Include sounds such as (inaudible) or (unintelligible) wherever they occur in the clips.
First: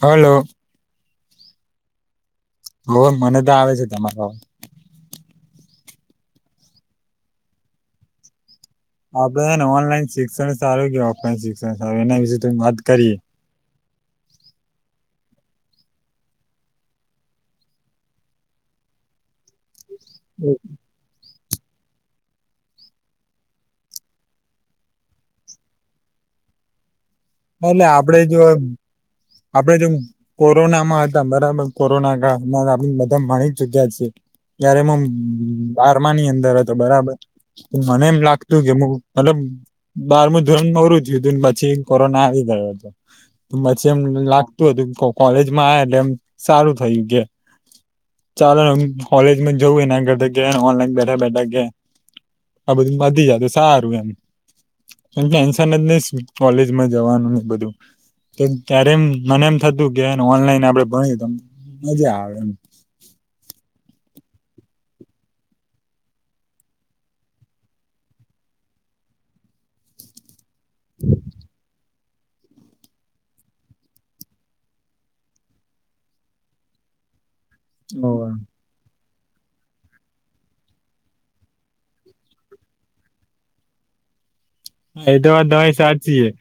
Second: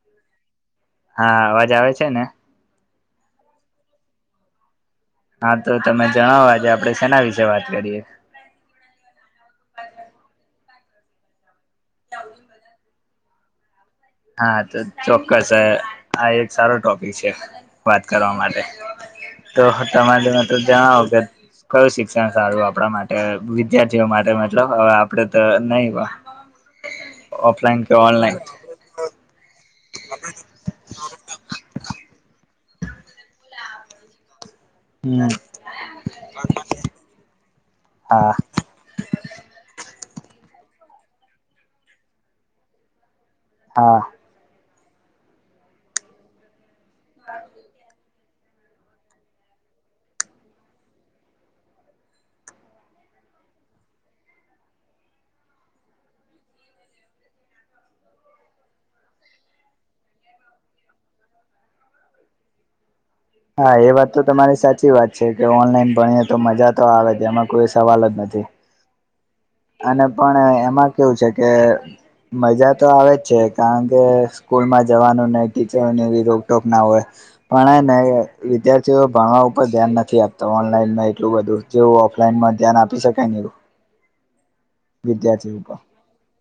Hello, હા અવાજ આવે છે ને? લો મને તો આવે છે તમે કો, હા તો તમે જણાવો આજે આપણે સેના વિશે વાત કરીએ. આપડે હે ને ઓનલાઈન શિક્ષણ સારું કે, ઓફલાઈન શિક્ષણ સારું એના વિશેે વાત કરીએ. હા તો ચોક્કસ આ એક સારો ટોપિક છે. વાત કરવા માટે તો તમારે (unintelligible) જણાવો કે, કયું શિક્ષણ સારું આપણા માટે, વિદ્યાર્થીઓ માટે મતલબ હવે આપડે તો નહી ઓફલાઈન કે ઓનલાઈન, આપણેે જો કોરોનામાં હતા બરાબર કોરોના કાળમાં આપ મધા ભણી ચુક્યા છીએ. ત્યારે મ હમ બારમા ની અંદર હતો બરાબર મને એમ હા લાગ તું કે મુ મતલબ બારમું ધોરણ પુરુ થયુંતું પછી કોરોના આવી ગયો હતો. પછી હા એમ લાગતું હતું કો, કોલેજમાં આ એટલે એમ સારું થયું કે, ચાલો એમ કોલેજ મા જવું એના કરતા ગયા ઓનલાઈન બેઠા બેઠા ગયા, આ બધું પતી જાયતો સારું એમ ટેન્શન જ ની કોલેજ માં જવાનું ને બધું, ત્યારે એમ મને એમ થતું કેને ઓનલાઈન આપડે ભણી તો મજા આવે એમ, હા એ વાત તો તમારી સાચી વાત છે, કે ઓનલાઈન ભણીએ તો મજા તો આવે છે એમાં કોઈ સવાલ જ નથી. (inaudible) અને પણ એમાં કેવું છે કે, મજા તો આવે જ છે, કારણ કે સ્કૂલમાં જવાનું નઇ ટીચરોને એ રોકટોક ના હોય. પણ હે ન, વિદ્યાર્થીઓ ભણવા ઉપર ધ્યાન નથી આપતા ઓનલાઈનમાં એટલું બધું જેવું ઓફલાઈનમાં ધ્યાન આપી શકાય ને એવું. એતો વાત વિદ્યાર્થી ઉપર તમારી સાચી હે,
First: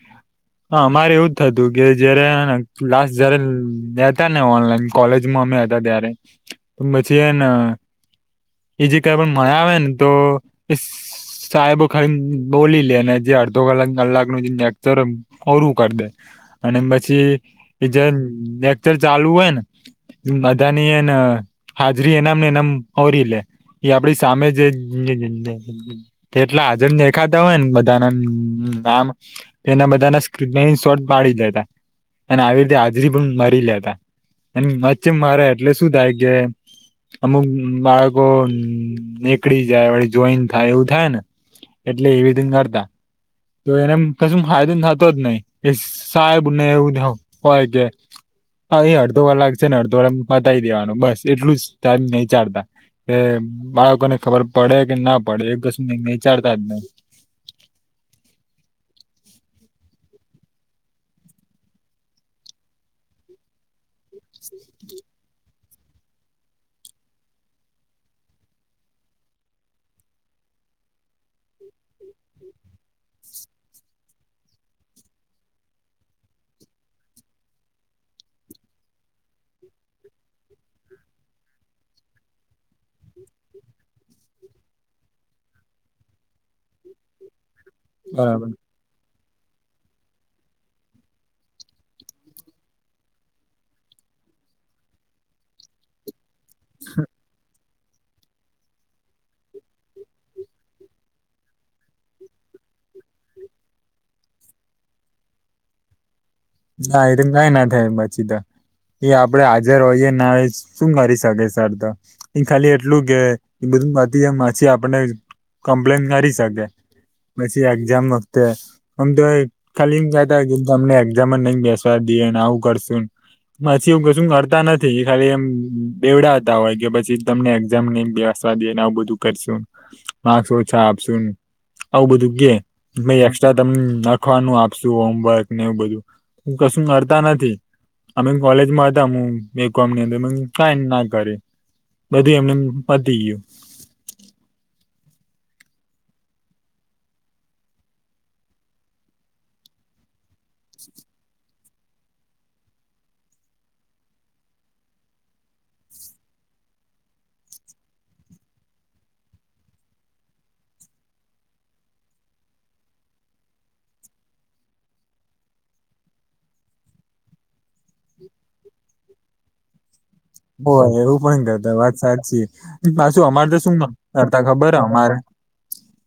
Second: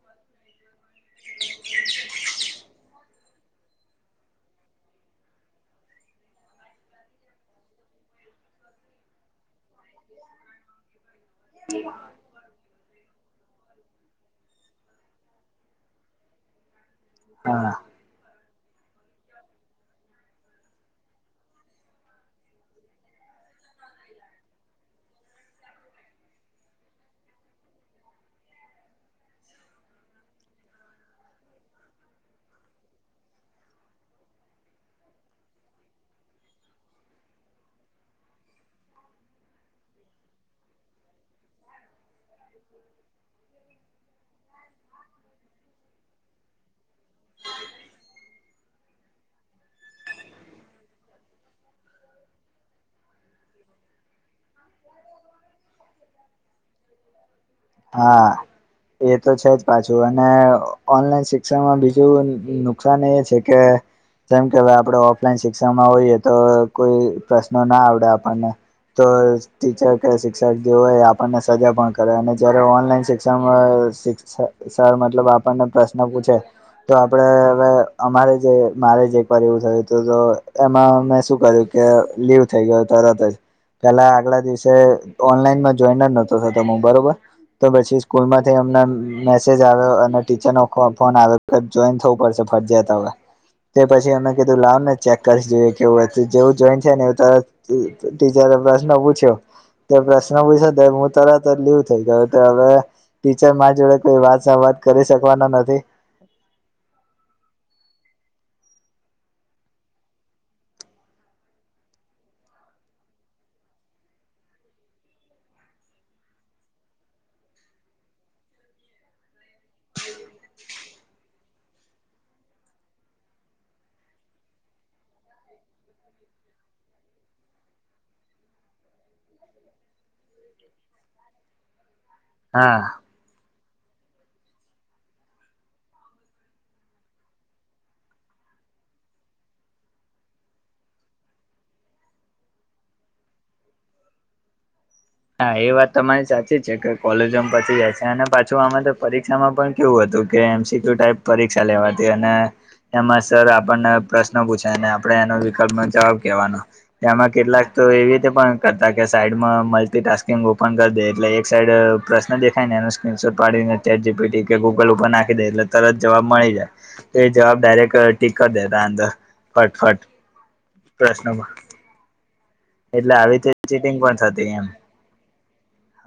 હા અમારે એવું જ થતું કે જયારે હેન ક્લાસ જયારે લેતા ને ઓનલાઈન, કોલેજમાં અમે હતા ત્યારે તો પછી એને કો એ જે કઈ પણ માયાવે ન તો સાહેબો ખાલી બોલી લે ને, જે અડધો કલાક કલાક નો જે નેક્ચર ઓરું કરી દે અને પ છી હા એ જે લલેક્ચર ચાલુ હોય ને, અદાની એન હાજરી એનામ એનમ આવરીલે એ આપડી સામે જે એટલા હાજરન દેખાતા હોય ને બ બધ નામ એના બધાના સ્કીન શોર્ટ પાડી દેતા અને આવી રીતે હાજરી પણ મારી લેતા અને મચ મારે એટલે શું થાય કે અમુક બાળકો નીકળી જાય વળી જોઈન થાય એવું થાય ને એટલે એવી રીત નરતા. તો એને કશ ફાયદો થતો જ નહી કે સાહેબને એવું હોય કે હા, એ અડધો કલાક છે ન અડધો એમ પતાઈ દેવાનું બસ એટલું જ ટાઇમ નહી ચાડતા કે બાળકોને ખબર પડે કે ના પડે એ કશું વિચારતા જ નહી. હા. એ તો છે જ પાછું અને ઓનલાઈન શિક્ષણમાં બીજું નુ કશાન એ છે કે જેમ કે હવે આપણે ઓફલાઈન શિક્ષણમાં હોઈએ તો કોઈ પ્રશ્નો ના આવડે આપણને તો ટીચર કે શિક્ષક જે હોય એ આપણને સજા પણ કરે અને જ્યારે ઓનલાઈન શિક્ષણમાં શિક્ષ સર મતલબ આપણને પ્રશ્ન પૂછે તો આપડે હવે અમારે જે મારે જ એક વાર એવું થયું તું તો એમાં મેં શું કર્યું કે લીવ થઈ ગયો તરત જ પેલા આગલા દિવસે ઓનલાઈનમાં જોઈન જ નહોતો થતો મુ બરોબર. તો પછી બરાબર સ્કૂલમાંથી અમને મે સેજ આવ્યો અને ટીચરનો કો ફોન આવ્યો ક જોઈન થવું પડશે ફરજયાત હવે. તે પછી અમે કીધું લાવ ને ચેક કરીશ જોઈએ કેવું જેવું જોઈન થયા ને તરતજ એ ટીચરે પ્રશ્ન પૂછ્યો તે પ્રશ્ન પૂછ્યો ને તો હું તરત જ લીવ થઈ ગયો હવે ટીચર માર જોડે કોઈ વાત સંવાદ કરી શકવાના નથી. ના એ તો ઈમ કાઈ ના થાય એમ જ સીધા. એ આપડે હાજર હોઈએ ના હોઈએ શું કરી શકે સર તો. એ ખાલી એટલું કે એ બધું (unintelligible) માછી આપનને કમ્પ્લેન કરી શકે. પછી એક્ઝામ વખતે અમ તો ખાલી ઈમ કેતા કે એક્ઝામ ને ઝામમાં નઈ બેસવા દઈએને આવું કરશુંન પછી એવું કશું કરતા નથી ખાલી એમ બેવડાવતા હોય કે પછી તમને એક્ઝામ નઈ બેસવા દઈને આવું બધું કરશું, માક્સૅ ઓછા આપશુંન આવું બધું કે હા અમે એકક્સ્ટ્રા તમ લખવાનું આપશું હોમવર્ક ને એવું બધું. કશું કરતા નથી. અમે કોલેજમાં હતા હું બી કોમ ની અંદર કઈ ના કર્યું. બધું એમનેમ પતી ગ્યું. હા, એ વાત તમારી સાચી જ છે કે કોલેજોમ પછી હશે અને પાછું અમે તો પરીક્ષામાં પણ કેવું હતું કે એમ સી ક્યુ ટાઈપ પરીક્ષા લેવાતી અને એમાં સર આપણને પ્રશ્ન પૂછે ને આપણે એનો વિકલ્પનો જવાબ કેવાનો. તેમાં કેટલાક તો એવી રીતે પણ કરતા કે સાઈડમાં મ લ્ટિટાસ્કિંગ ઓપન કરી દે એટલે એક સાઈડ પ્રશ્ન દેખાયને એનું સ્ક્રીનશોટ પાડીને ચેટ જી પી ટી કે ગૂગલ ઉપર નાખી દે એટલે તરત જવાબ મળી જાય. તે જવાબ ડાયરેક્ટ ટિક કર દેતા અંદર ફટફટ. બોલ એવું પણ પ્રશ્નોમાં કરતા. વાત સાચી, એટલે પાછું આવી અમારે રીતે તો શું ચીટિંગ પણ કરતા થતી એમ ખબર અમારે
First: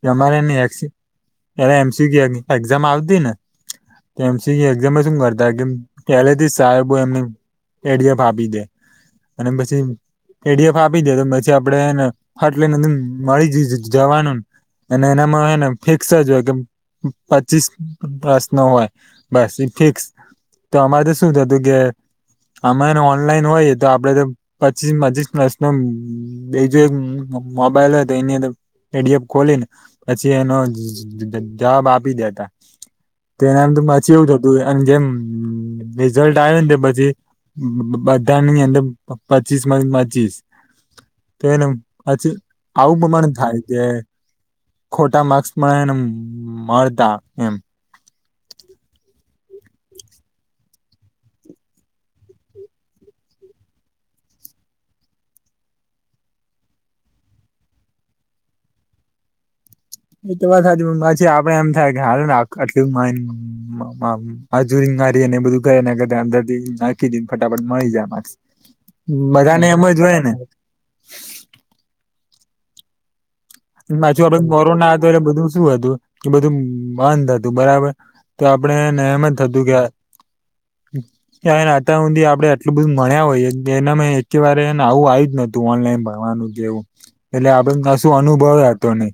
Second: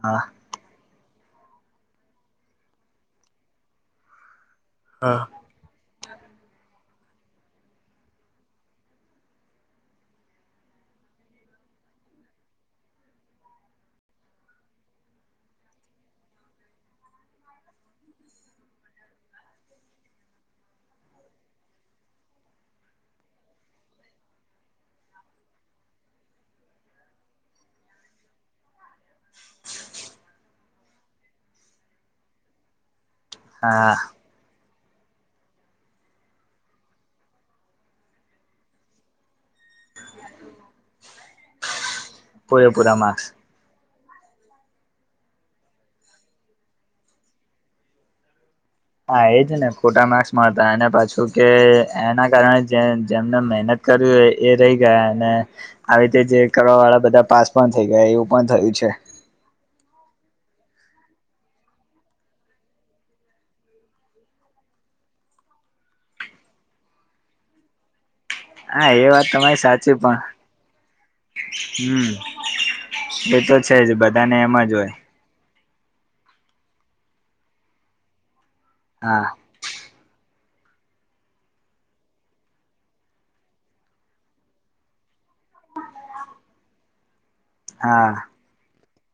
હા તમારેની એસી લે હવે એમ સી ક્યુ એક્ઝામ આવતીને તો એમ સી કયું એક્ઝામમાં શું કર કે પહેલેથી સાહેબો એમને એ ડી એફ આપી દે. અને પછી એ ડી એફ આપી દે તો પછી આપડેને ફટ લઈનેદ મળી જ જ જવાનું. અને એનામાં હોય ને ફિક્સ જ હોય કે પચીસ પ્રશ્નો હોય. બસ એ ફિક્સ તો અમારે શું થતું તું કે અમારે ઓનલાઈન હોય તો આપણે તો પચીસ પચીસ પ્રશ્નો બીજો એક મોબાઈલ હોય તો એની અંદર પીડીએફ ખોલીને પછી એનો જવાબ આપી દેતા. તેના નામ તો હા પાછી એવું અને જેમ રિઝલ્ટ આવ્યું ને પછી બધાની અંદર પચીસ માંથી પચીસ તો એને પછી પૂરેપૂરા આવું માર્ક્સ પ્રમાણે થાય છે કે ખોટા માર્ક્સ મળતા એમ હા એજ ને ખોટા માર્ક્સ મળતા અને પાછું કે એના કારણે જેમને મહેનત કરી હોય એ રહી ગયા અને આવી રીતે જે કરવા વાળા બધા પાસ પણ થઇ ગયા, એવું પણ થયું છે. એ તો વાત સાચી પણ પછી આપણને એમ થાય કે હાલો ને આટલું માન હાજરી મારી ને એ બધું ગયા ને નાખીને ફટાફટ મળી જાય માર્ક્સ હા એ વાત બધા તમારી ને એમ સાચી જ પણ હોય ને હમ એ તો છે જ બધાને એમ જ હોય. તો એ બધું શું હતું કે બધું બંધ હતું બરાબર તો આપણને હા એમ જ થતું થતું કે આ ને અત્યાર સુધી આપણે એટલું બધું ભણિયા હોય, એમાં એક વાર પણ આવું આવ્યું જ નથી. તો ઓનલાઈન ભણવાનું કેવું એટલે આપણે કોઈ હા અનુભવ હતો નહીં.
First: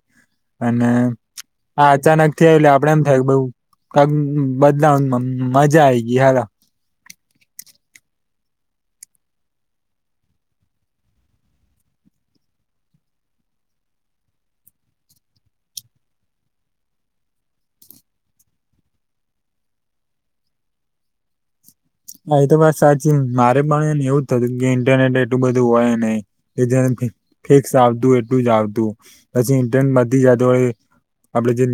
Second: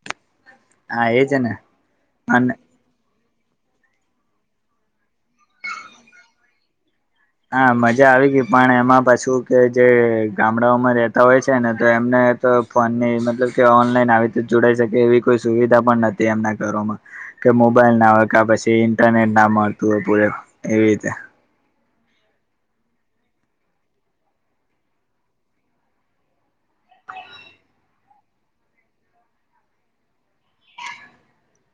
અને હા એજ ને આ અને અચાનકથી (inaudible) આપણે એમ થઈ ગયું કે બદલામાં મજા આવી ગઈ હાલો હા મજા આવી ગઈ પણ એમાં પાછું કે જે ગામડાઓમાં રહેતા હોય છે ને તો એમને તો ફોનની મતલબ કે ઓનલાઈન આવી રીતે જોડાઈ શકે એવી કોઈ સુવિધા પણ નથી એમના ઘરોમાં કે મોબાઈલ ના હોય કે પછી ઇન્ટરનેટ ના મળતું હોય પૂરુ એવી રીતે હા એ તો વાત સાચી મારે પણ એવું જ થતું કે ઇન્ટરનેટ એટલું બધું હોય નય એ જે ફિક્સ આવતું હોય એટલું જ આવતું પછી ઇન્ટર વધી જતુ હોય આપણેે જે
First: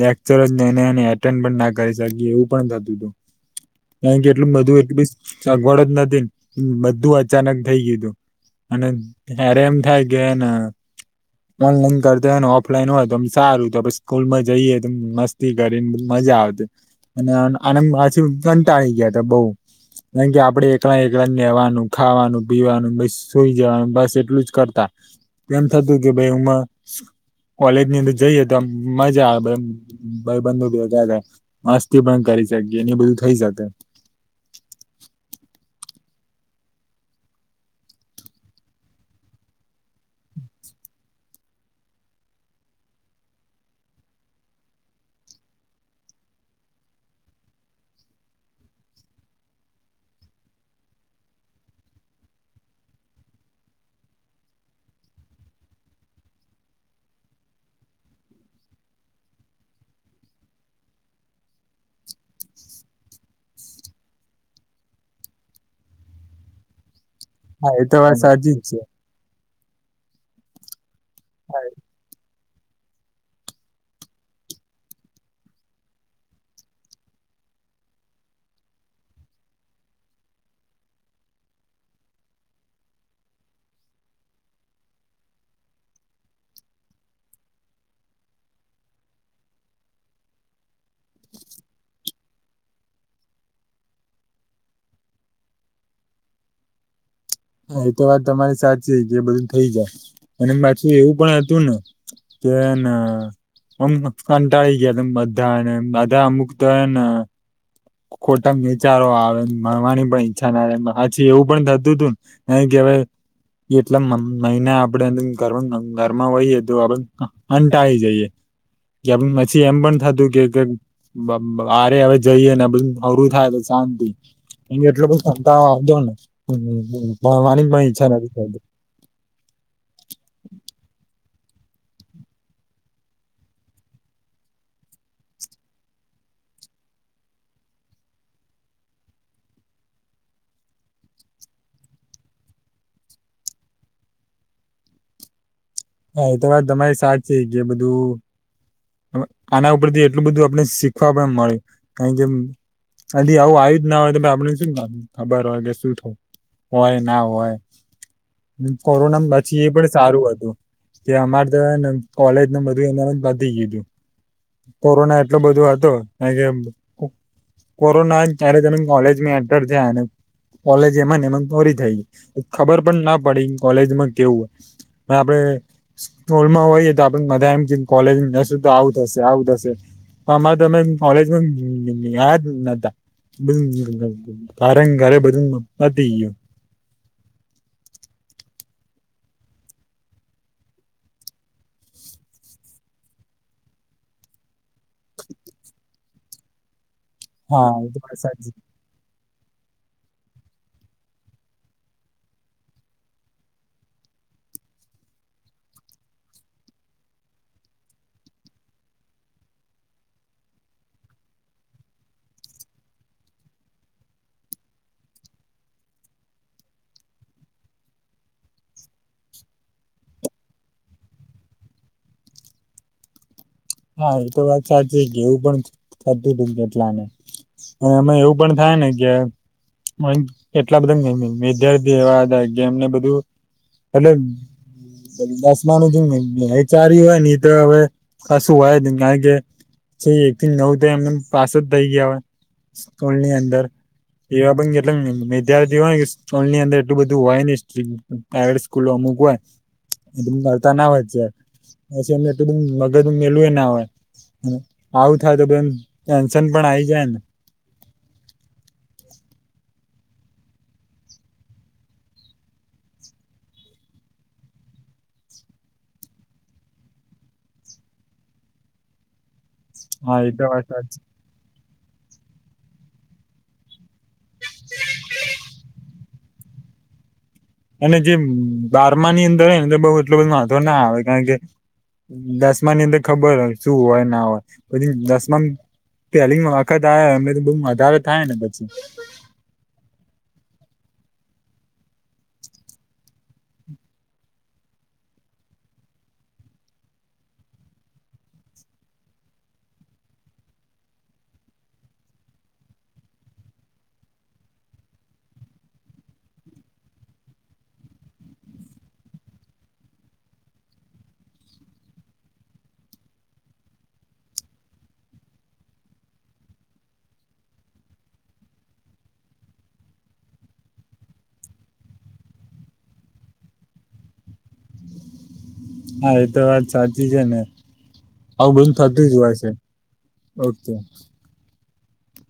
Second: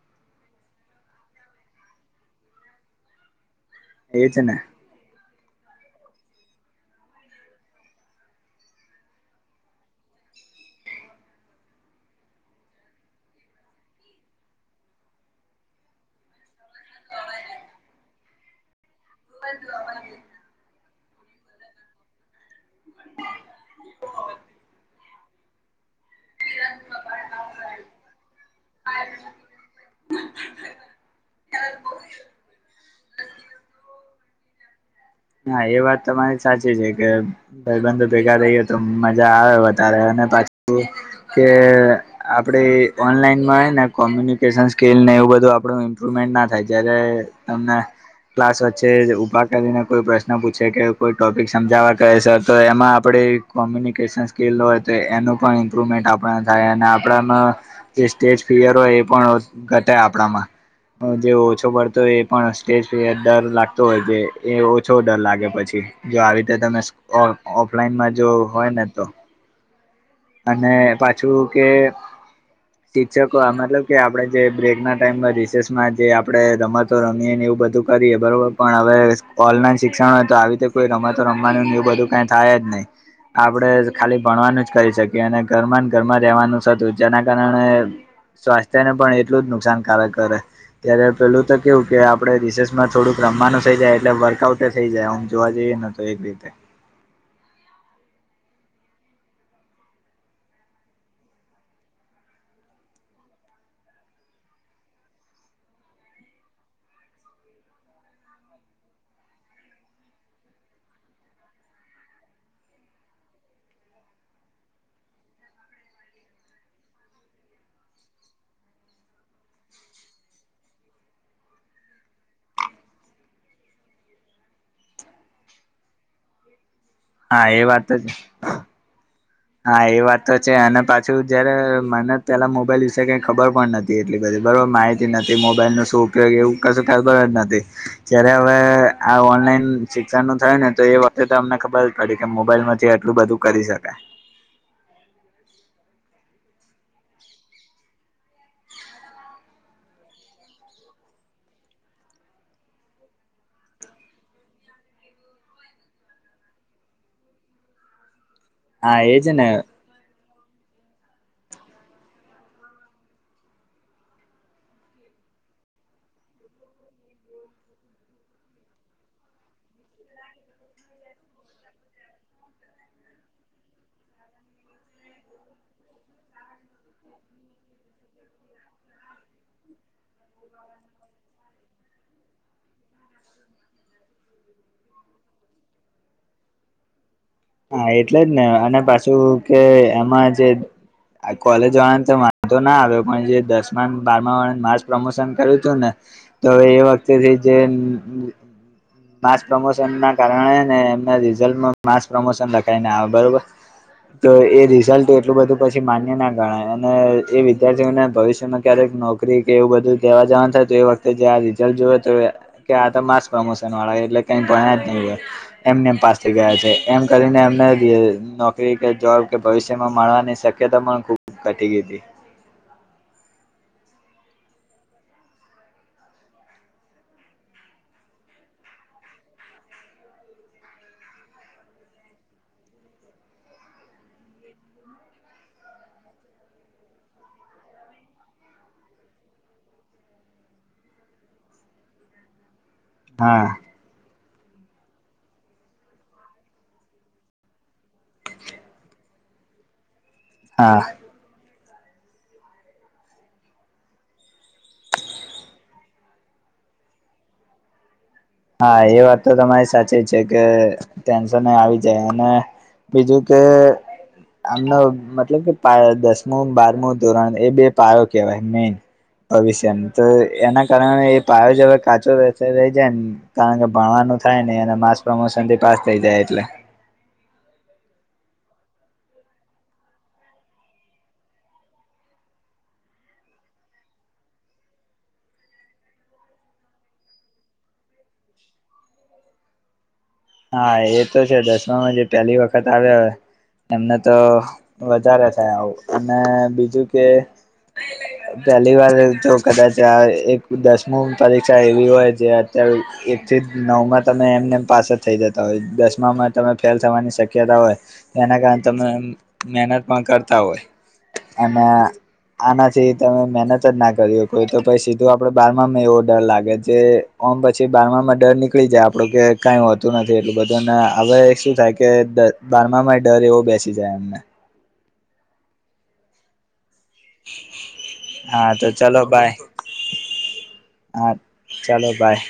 લેક્ચરને અટેન્ડ પણ ના કરી શકીએ એવું પણ થતું હતું કારણ એ કે છે ને એટલી બઘી સગવડ જ નથી ને બધું અચાનક થઇ ગયું તુ અને જ્યારે એમ થાય કે ના આ ઓનલાઈન કરતા ને ઓફલાઈન હોય તો સારું સ્કૂલ માં જઈએ તો મસ્ત મસ્તી કરીને મજા આવતી અને (inaudible) પાછા કંટાળી ગયા તો બઉ કે આપણે એકલા લાનેવાનું ખાવાનું પીવાનું સુઈ જવાનું બસ એટલું જ કરતા એમ થતું કે ભાઈ એમાં કોલેજ ની અંદર જઈએ તો આમ મજા આવે ભાઈબંધો બેઠા તા મસ્તી પણ કરી શકીએ એને બધું થઈ શકે હા એ વાત તમારી સાચી છે કે ભાઈબંધો ભેગા રહીએ તો મજા આવે વધારે અને પાછું કે આપણે ઓનલાઈનમાં છે ને કોમ્યુનિકેશન સ્કિલને એવું બધું આપણું ઇમ્પ્રુવમેન્ટ ના થાય જ્યારે તમને ક્લાસ વચ્ચે જ ઉભા કરીને કોઈ પ્રશ્ન પૂછે કે કોઈ ટોપિક સમજાવવા કહે સર તો એમાં આપણે કોમ્યુનિકેશન સ્કીલ હોય તો એનું પણ ઇમ્પ્રુવમેન્ટ આપણે થાય અને આપણામાં જે સ્ટેજફિયર હોય એ પણ ઘટે આપણામાં જે ઓછો પડતો હોય એ પણ સ્ટેજફિયર ડર લાગતો હોય કે ઓછો ડર લાગે પછી જો આવી રીતે તમે હા એ તો ઓફલાઈનમાં વાત જો સાચી જ હોય છે ને તો અને પાછું કે શિક્ષકો આ મતલબ કે, આપડણે જે બ્રેક ના ટાઈમમાં રિસેસમાં જે આપડે રમત તો રમીએ ને એવું બધુ કરીએ બરોબર, પણ હવે ઓનલાઈન શિક્ષણ ઓય, તો આવી રીતે કોઈ રમાતો રમવાનું એવું બધું કાઈ થાય જ નઈ. આપડે ખાલી ભણવાનું જ કરી સ કીએ અને ઘરમા ન ઘરમા રેવાનું ઝ અતુ, જેના કારણે સ્વાસ્થ્ય ને પણ એટલુ જ નુકસાનકારક કરે. ત્યારે પેલુ તો કેવું કે, આપડે રિસેસમાં થોડુંક રમવાનુ થઇ જાય એટલે વર્કઆઉટે થઈ જાય ઓમ જોવા જઈએ ન. તોયે ની થાય. એતો વાત તમારી સાચી કે, બધું થઈ જાય અને પાછું એવું પણ હતું ને કે ના હમ કંટાળી ગીયા ન બધાને બધા અમુક તો એ ના ખોટા વિચારો આવેને ભણવાની પણ ઈચ્છા ના રે હાચી એવુ પણ થતુ અતુ ને. નઈ કેવાય. એટલા મ-મ-મહિના ઘર્મ-ઘરમાં હોઈએ તો આપડે હંટાઈ જઈએ. કે પછી એમ પણ થતું કે-કે બ-બારે હવે જઈએ ને બધુ નવરું થાય, તો સાંતિ એન એટલો બધો કંટાળો આવતો ને હા એ ભણવાની પણ વાત ઈચ્છા જ નથી થતી. હા, એ વાત તો છે અને પાછું જયારે મને પેલા મોબાઈલ વિશે કઈ ખબર પણ ન એટલી બધી બયો માહિતી નથી, મોબાઈલનો સું ઉપયોગ એવું કશું ખબર જ નથી. જ્યારે અવે આ ઓનલાઈન શિક્ષણ નું થહે ને, તો એ વખતે અમને ખબર પડી કે, મોબાઈલ માંથી આટલુ બધુ કરી સકાય. એય તો વાત તમાયી સાચી જ જે બધુ અવ આના ઉપરથી એટલું બધું આપને સીખવા પણ મળે કાયણ કે કદી આવું આયુ જ ના હોય આપડે સુ ખબ (unintelligible) શું હોય ના હોય. હા કોરોના એજ ને પછી એ પણ સારું અતુ કે, અમારે ત હેને કોલેજ ને બધું એમાનું જ પતિ ગીયું. કોરોના એટલો બધો હતો કાય કે કોરોના જ ત્યારે જ અમે કોલેજમાં એન્ટર થયાને કોલેજ એમા ને એમાં જં પુરી થઈ, ખબર પણ ના પડી કોલેજમાં કેવું ઓય. આપડે સ્કૂલમાં ઓઈએ તો આપેન બધા એમ જે કોલેજ જસુ તો આવું થસે, આવું થસે પણ અમારે તમે કોલેજમાં ગયા જ નતા. બધું તારેંન ઘરે બધું પતી ગીયું. હા, એટલે જ ને અને પાસું કે એમાં જે આ કોલેજ વાળને તો વાંધો ના આવે પણ જે દસમાન બારમા વાળાને માસ પ્રમોશન કર્યું ઉતું ને, તો એ વખ્તેથી જે હા એ તો વાત સાચી માસ પ્રમોશન ના કારણે ને એમના રિઝલ્ટમાં માસ પ્રમોશન લખાઈને આવે, બરોબર. તો એ રિઝલ્ટ એટલું બધું પછી માન્ય ના ગણાય અને એ વિદ્યાર્થીઓને ભવિષ્યમાં ક્યારેક નોક કરી કે એવું બધું જવા જવાનુ થાય તો, એ વખ્તે જે આ રિઝલ્ટ જોયો તો કે આ તો માસ પ્રમોશન વાળા એટલે કઈ ભણાયા જ નહી એમ, એમને એમ પાસ થઈ ગયા છે. એમ કરીને, એમને જ નોકરી કે જોબ કે ભવિષ્યમા મળવાની સક્યતા પણ ખૂબ ઘટી ગઇ ઈતી. હા. એ તો વાત સાચી જ, એવુ પણ થતું અતું કેટલાને. અય અમા એવું પણ થાય ને કે મળીન એટલા બધા વિદ્યાર્થી એવા અતા કે એમને બધું એટલે દ-દસમાનું જેમ વ-વચાયરુ ઓય ને ઈ તો અવે કશું હોય જની કારણ કે જે એક થી નવ થાય એમને એમ પાસ જ થઈ ગયા હોય. સ્કૂલની હા અંદર એવા પણ કેટલા વિદ્યાર્થી હોને સ્કુલની અંદર એટલું બધું હોય ની સ્ટ્રીકટ પ્રાઇવેટ સ્કૂલો અમુક હોય (unintelligible) હા ના હોય છે પછી એમને એટલું બધું મેલુંય એ ના હોય આવું થાય તો બેન ટેન્શન પણ આઈ જાય ને હા એ વાત તો તમારી સાચી છે કે ટેન્શનએ આવી જાય અને બીજું કે આમનો મતલબ કે પાયો દસમું બારમું ધોરણ એ બે પાયો કેવાય મેઈન ભવિષ્યનો તો હા એ એનાં વાત સાચી કારણે એ પાયો જે હવે કાચો રાચો રહી જાય ને કારણ કે, ભણવાનું થાય નઈ ને અને માસ પ્રમોશનથી પાસ થઇ જાય એટલે અને જે બારમાની અંદર હેને બઉ એટલું બધું વાધો ના આવે કારણ કે દસમાની અંદર ખબર હોય શું હોય ના હોય પછી દસમામ પેલી વખત આયા હોય એમને તો બહું વધારે થાય ને પછી હા એ તો છે દસમામાં જે પહેલી વખત આવ્યા હોય એમને તો વધારે થાય આવું અને બીજું કે પહેલીવાર તો કદાચ એક દસમું પરીક્ષા એવી હોય જે ત્યાર એક થી નવમાં તમે એમનેમ પાસ જ થઈ જતાં હોય. દસમામાં તમે ફેલ થવાની શક્યતા હોય એનાં કારણે તમે મહેનત પણ કરતા હોય અને આમા છે એ તમે મહેનત જ ના કરી હોય કોઈ તો પછી સીધું આપડે બારમાં એવો ડર લાગે જે ઓમ પછી બારમાં ડર નીકળી જાય આપડો કે કાઈ હો તું નથી એટલું બધુંને હવે શું થાય કે તે બારમામાં ડર એવો બેસી જાય એમને હા એતો વાત સાચી ચી છે હા નેઆવું તો બધું ચલો થતું જ હોય બાય છે ઓકે ચલો બાય